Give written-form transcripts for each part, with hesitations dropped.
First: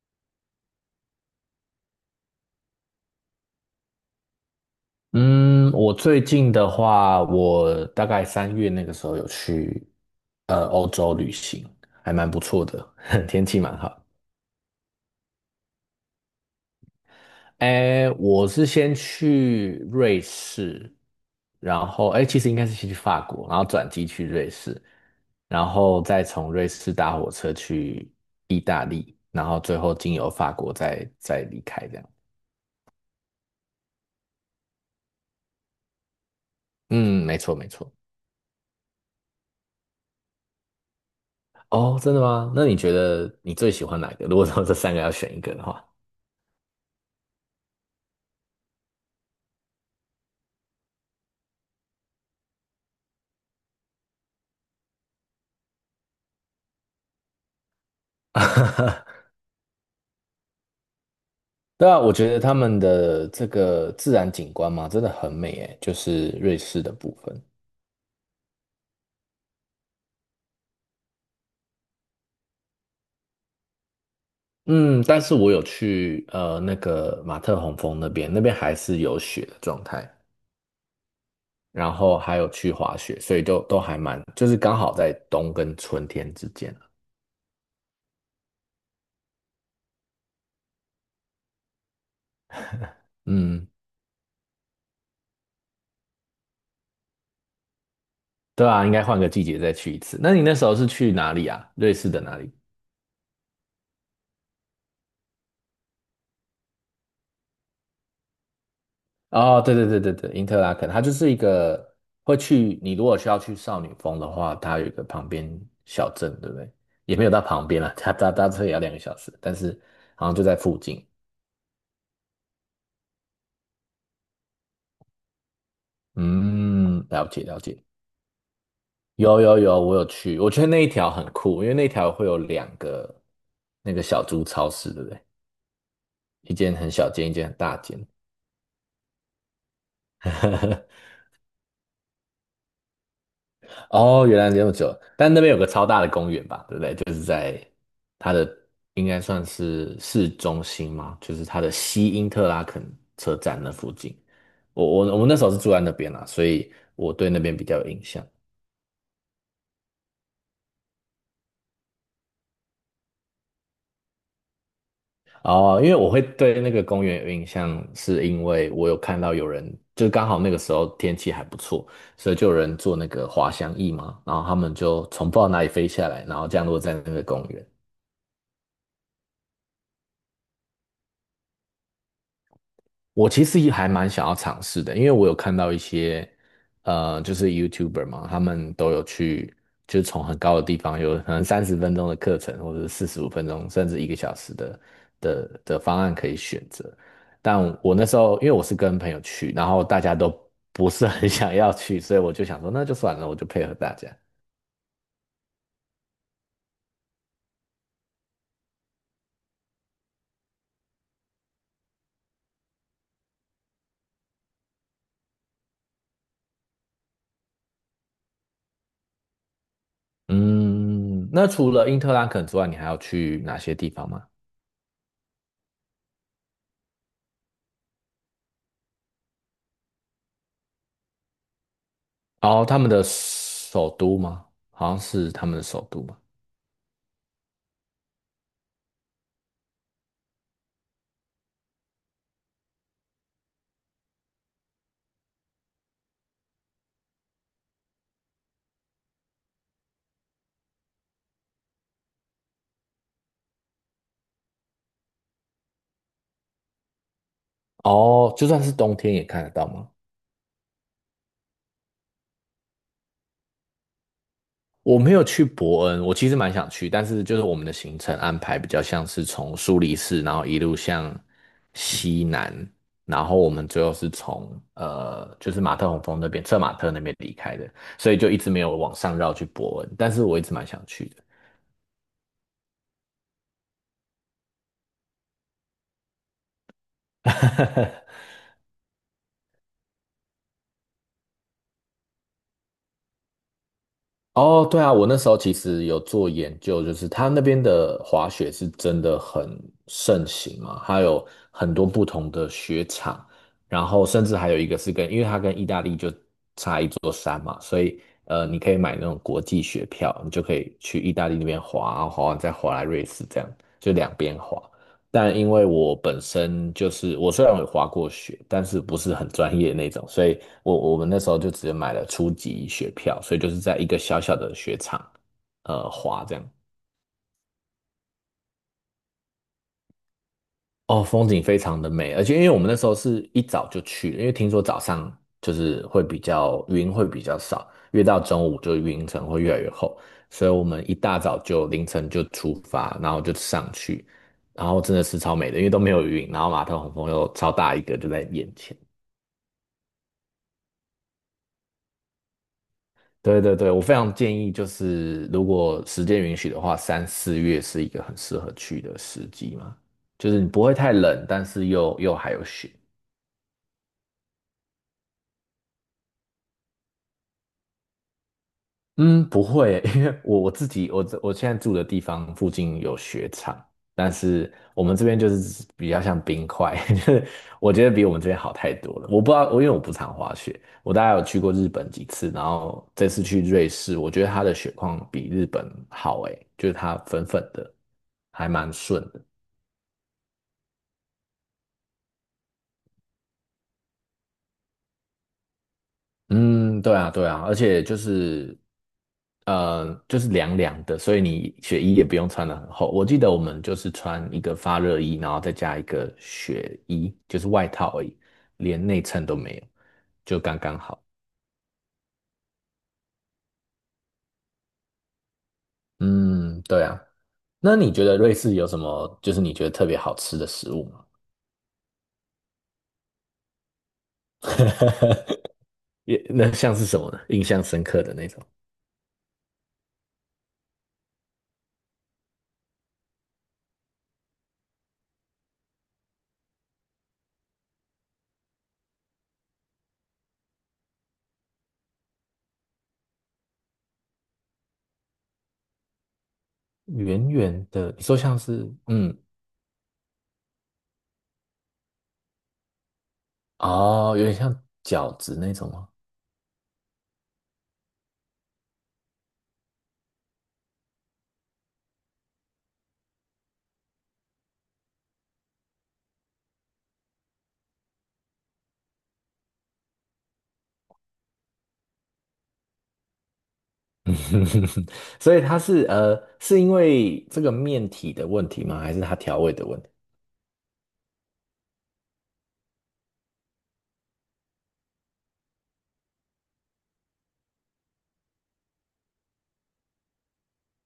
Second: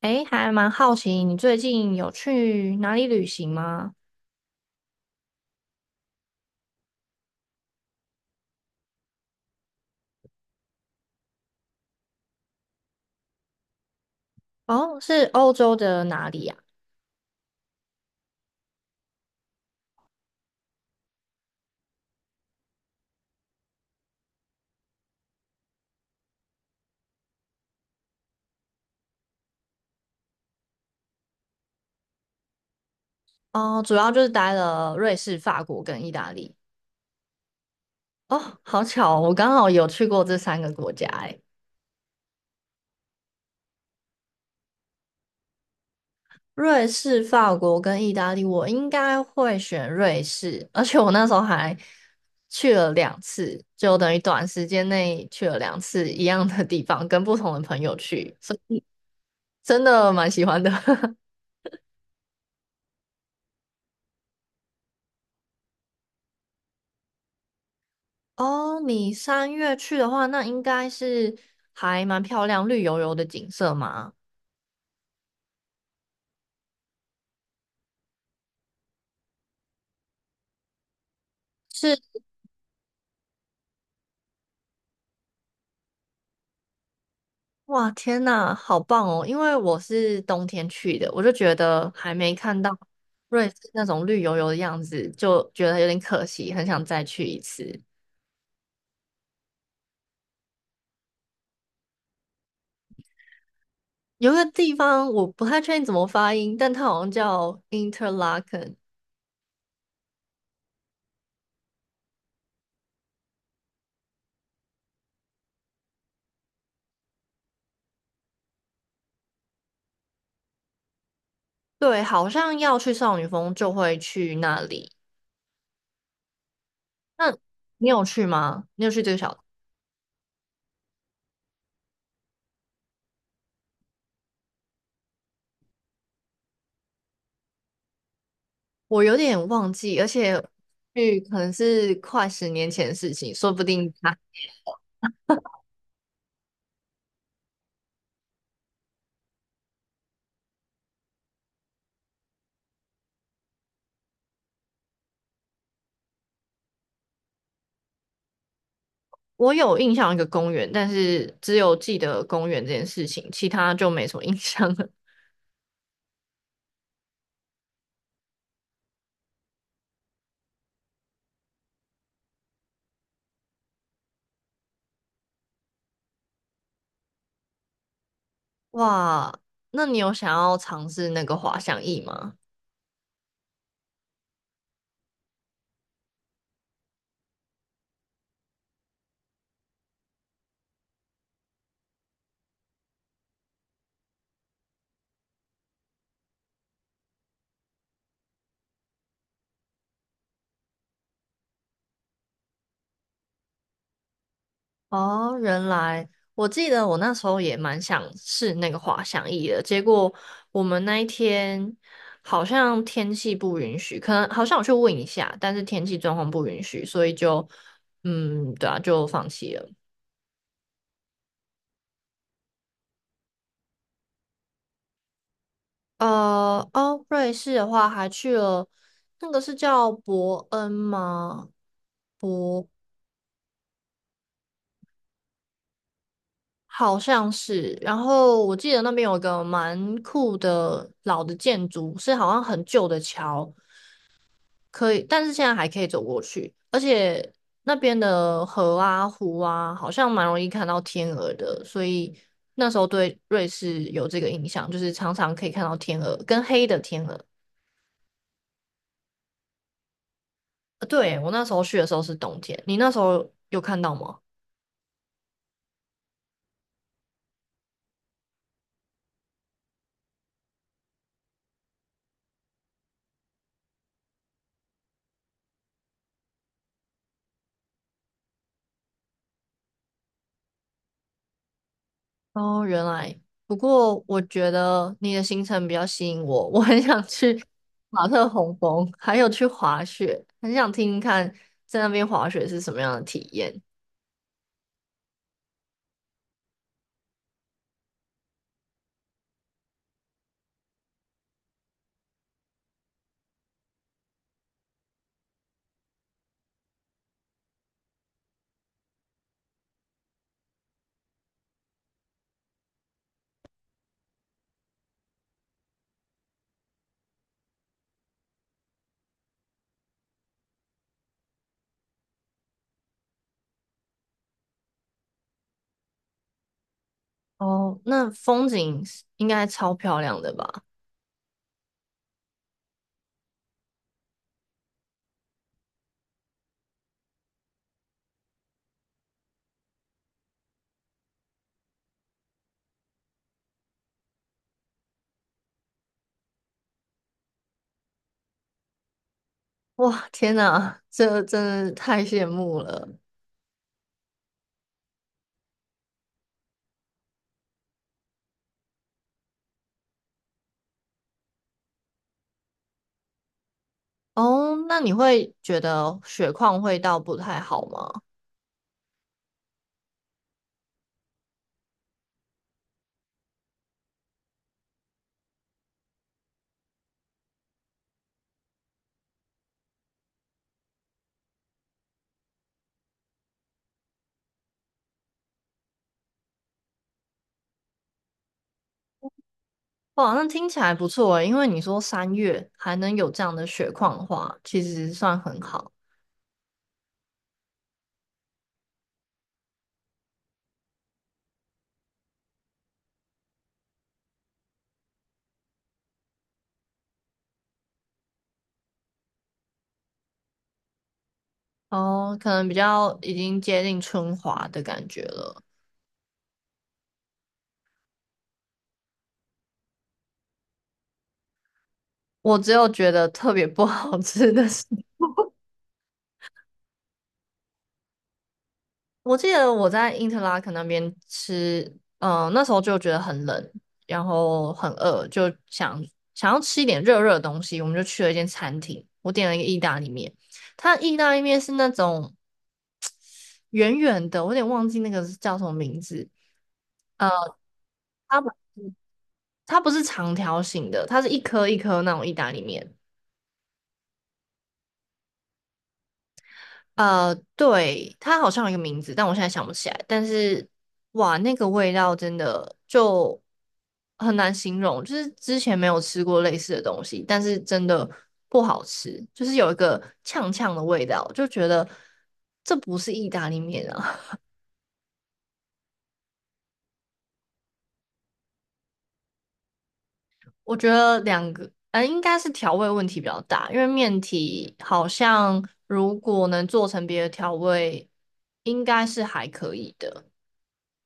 诶，还蛮好奇，你最近有去哪里旅行吗？嗯，我最近的话，我大概3月那个时候有去欧洲旅行，还蛮不错的，天气蛮好。哦，是欧洲的哪里呀？哎，我是先去瑞士，然后哎，其实应该是先去法国，然后转机去瑞士，然后再从瑞士搭火车去意大利，然后最后经由法国再离开这样。哦，主要就是待了瑞士、法国跟意大利。嗯，没错没错。哦，好巧哦，我刚好有去过这三个国家。诶，哦，真的吗？那你觉得你最喜欢哪一个？如果说这三个要选一个的话。瑞士、法国跟意大利，我应该会选瑞士，而且我那时候还去了两次，就等于短时间内去了两次一样的地方，跟不同的朋友去，所以 真的蛮喜欢的。对啊，我觉得他们的这个自然景观嘛，真的很美诶，就是瑞士的部分。哦，你3月去的话，那应该是还蛮漂亮、绿油油的景色嘛。嗯，但是我有去那个马特洪峰那边，那边还是有雪的状态，然是，后还有去滑雪，所以就都还蛮，就是刚好在冬跟春天之间。哇，天呐，好棒哦！因为我是冬天去的，我就觉得还没看到瑞士嗯，那种绿油油的样子，就觉得有点可惜，很想再去一次。对啊，应该换个季节再去一次。那你那时候是去哪里啊？瑞士的哪里？有一个地方我不太确定怎么发音，但它好像叫 Interlaken，哦，对对对对对，因特拉肯，它就是一个会去，你如果需要去少女峰的话，它有一个旁边小镇，对不对？也没有到旁边了，它搭车也要2个小时，但是好像就在附近。对，好像要去少女峰就会去那里。嗯，了那解了解，你有去吗？你有去这个有小？有有，我有去，我觉得那一条很酷，因为那条会有两个那个小猪超市，对不对？一间很小间，一间很大间。我有点忘记，而且去可能是快10年前的事情，说不定他哦，原来这么久，但那边有个超大的公园吧，对不对？就是在它的应该算是市中心嘛，就是它的西因特拉肯车站那附近。我们那时候是住在那边啦，所以我对那边比较有印象。我有印象一个公园，但是只有记得公园这件事情，其他就没什么印象了。哦，因为我会对那个公园有印象，是因为我有看到有人，就刚好那个时候天气还不错，所以就有人坐那个滑翔翼嘛，然后他们就从不知道哪里飞下来，然后降落在那个公园。哇，那你有想要尝试那个滑翔翼吗？我其实也还蛮想要尝试的，因为我有看到一些，就是 YouTuber 嘛，他们都有去，就是从很高的地方，有可能30分钟的课程，或者是45分钟，甚至1个小时的方案可以选择。但我那时候，因为我是跟朋友去，然后大家都不是很 想要去，所以我就想说，那就算了，我就配合大家。哦，原来我记得我那时候也蛮想试那个滑翔翼的，结果我们那一天好像天气不允许，可能好像我去问一下，但是天气状况不允许，所以就嗯，对啊，就放弃了。嗯，那除了因特兰肯之外，你还要去哪些地方吗？呃，哦，瑞士的话还去了那个是叫伯恩吗？哦，伯他们的首都吗？好像是他们的首都吗？好像是，然后我记得那边有一个蛮酷的老的建筑，是好像很旧的桥。可以，但是现在还可以走过去，而且那边的河啊、湖啊，好像蛮容易看到天鹅的，所以那时候对瑞士有这个印象，就是常常可以看到天鹅跟黑的天鹅。哦，就算是冬天也看得到吗？呃对，我那时候去的时候是冬天，你那时候有看到吗？我没有去伯恩，我其实蛮想去，但是就是我们的行程安排比较像是从苏黎世，然后一路向西南，然后我们最后是从就是马特洪峰那边，策马特那边离开的，所以就一直没有往上绕去伯恩，但是我一直蛮想去的。哦，原来，不过我觉得你的行程比较吸引我，我很想去 马 特洪峰，还有去滑雪，很想听听看在那边滑雪是什么样的体验。哦，对啊，我那时候其实有做研究，就是他那边的滑雪是真的很盛行嘛，它有很多不同的雪场，然后甚至还有一个是跟，因为它跟意大利就差一座山嘛，所以你可以买那种国际雪票，你就可以去意大利那边滑，然后滑完再滑来瑞士，这样就两边滑。但因为我本身就是我虽然有滑过雪，但是不是很专业那种，所以我们那时候就直接买了初级雪票，所以就是在一个小小的雪场，滑这样。哦，那风景是应该超漂亮的吧？哦，风景非常的美，而且因为我们那时候是一早就去了因为听说早上就是会比较云会比较少，越到中午就云层会越来越厚，所以我们一大早就凌晨就出发，然后就上去，然后真的是超美的，因为都没有云，然后马特洪峰又超大一个就在眼前。哇，天哪，这真的太羡慕了。对对对，我非常建议，就是如果时间允许的话，三四月是一个很适合去的时机嘛，就是你不会太冷，但是又还有雪。哦，那你会觉得雪况会到不太好吗？嗯，不会，因为我自己，我现在住的地方附近有雪场，但是我们这边就是比较像冰块，就是我觉得比我们这边好太多了。我不知道，因为我不常滑雪，我大概有去过日本几次，然后这次去瑞士，我觉得它的雪况比日本好，诶，就是它粉粉的，还蛮顺的。哇，那听起来不错诶，因为你说三月还能有这样的雪况的话，其实算很好。嗯，对啊，对啊，而且就是，就是凉凉的，所以你雪衣也不用穿的很厚。我记得我们就是穿一个发热衣，然后再加一个雪衣，就是外套而已，连内衬都没有，就刚刚好。哦，可能比较已经接近春华的感觉了。嗯，对啊。那你觉得瑞士有什么就是你觉得特别好吃的食物吗？我只有觉得特别不好吃的是。也那像是什么呢？印象深刻的那种，我记得我在因特拉肯那边吃，嗯、那时候就觉得很冷，然后很饿，就想想要吃一点热热的东西，我们就去了一间餐厅，我点了一个意大利面，它的意大利面是那种圆圆的，我有点忘记那个是叫什么名字，呃，圆圆的，你说它不像是它不是长条形的，它是一颗一颗那种意大利面，哦，有点像饺子那种吗？呃，对，它好像有一个名字，但我现在想不起来。但是，哇，那个味道真的就很难形容，就是之前没有吃过类似的东西，但是真的不好吃，就是有一个呛呛的味道，就觉得这不是意大利面啊。所以它是是因为这个面体的问题吗？还是它调味的问题？我觉得两个，呃，应该是调味问题比较大，因为面体好像如果能做成别的调味，应该是还可以的。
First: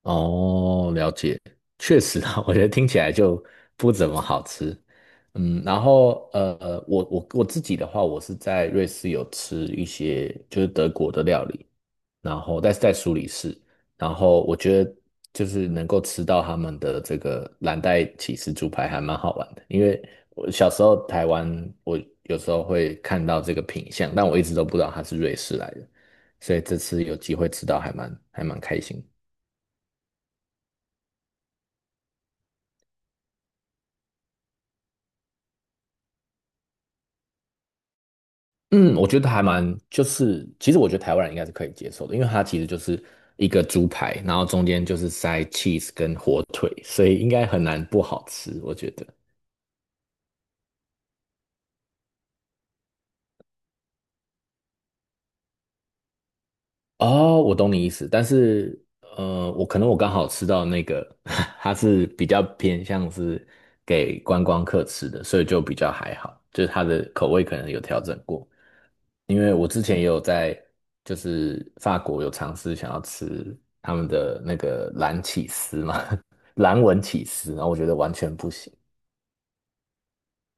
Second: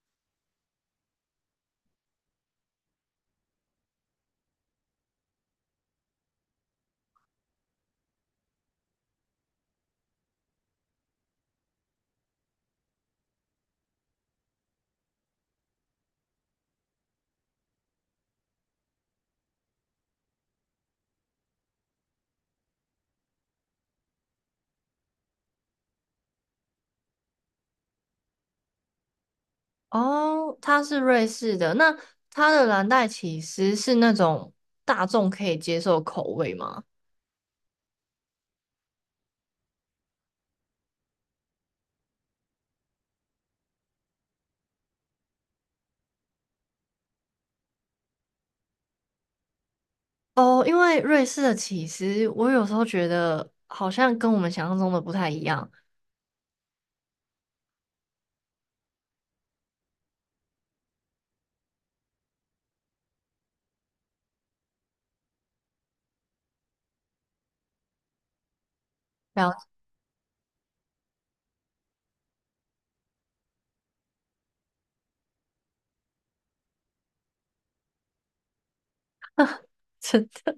哦，了解，确实啊，我觉得听起来就不怎么好吃。然后我自己的话，我是在瑞士有吃一些就是德国的料理，然后但是在苏黎世，然后我觉得就是能够吃到他们的这个蓝带起司猪排还蛮好玩的，因为我小时候台湾我有时候会看到这个品相，但我一直都不知道它是瑞士来的，所以这次有机会吃到还蛮开心的。哦，它是瑞士的，那它的蓝带起司是那种大众可以接受的口味吗？嗯，我觉得还蛮，就是其实我觉得台湾人应该是可以接受的，因为它其实就是一个猪排，然后中间就是塞 cheese 跟火腿，所以应该很难不好吃，我觉得。哦，因为瑞士的起司，我有时候觉得好像跟我们想象中的不太一样。哦，我懂你意思，但是我可能我刚好吃到那个，它是比较偏向是给观光客吃的，所以就比较还好，就是它的口味可能有调整过。因然为后，我之前也有在就是法国有尝试想要吃他们的那个蓝起司嘛，蓝纹起司，然后我觉得完全不行。真的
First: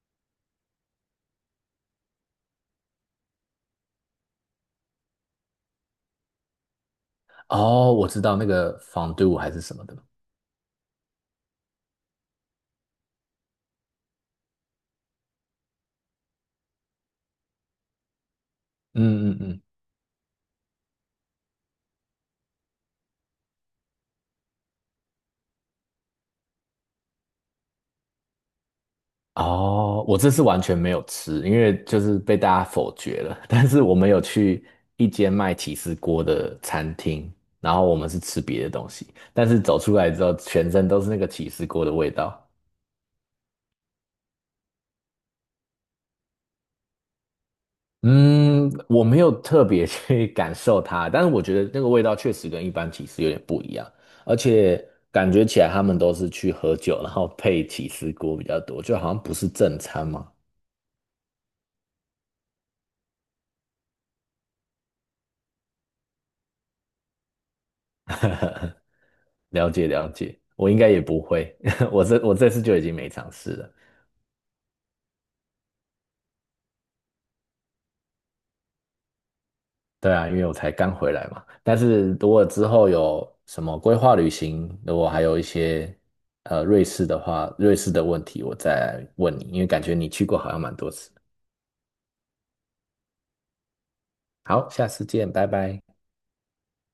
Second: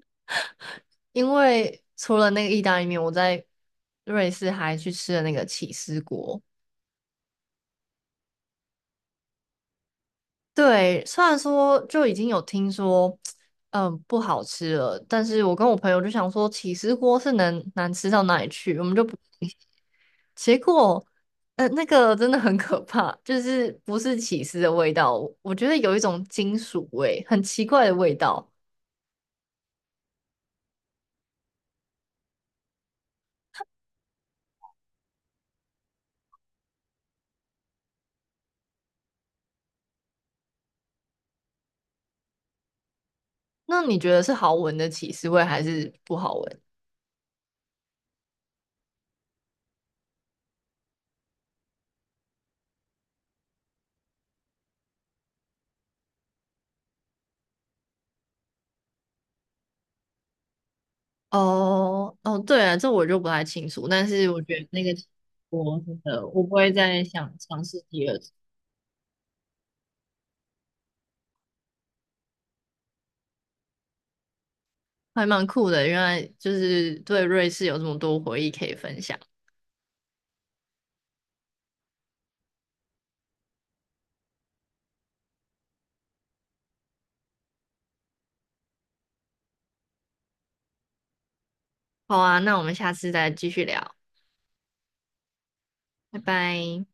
因为除了那个意大利面，我在瑞士还去吃了那个起司锅。哦，我知道那个 fond 还是什么的。对，虽然说就已经有听说，嗯，不好吃了，但是我跟我朋友就想说，起司锅是能难吃到哪里去，我们就不嗯嗯信，嗯。结果，那个真的很可怕，就是不是起司的味道，我觉得有一种金属味，很奇怪的味道。哦，我这次完全没有吃，因为就是被大家否决了。但是我们有去一间卖起司锅的餐厅，然后我们是吃别的东西，但是走出来之后，全身都是那个起司锅的味道。那你觉得是好闻的起司味还是不好闻？嗯，我没有特别去 感受它，但是我觉得那个味道确实跟一般起司有点不一样，而且感觉起来他们都是去喝酒，然后配起司锅比较多，就好像不是正餐嘛。哦哦，对啊，这我就不太清楚，但是我觉得那个我真的我不会再想尝试第二次。了解了解，我应该也不会，我这次就已经没尝试了。还蛮酷的，原来就是对瑞士有这么多回忆可以分享。对啊，因为我才刚回来嘛。但是如果之后有什么规划旅行，如果还有一些瑞士的话，瑞士的问题我再问你，因为感觉你去过好像蛮多次。好啊，那我们下次再继续聊，好，下次见，拜拜。拜拜。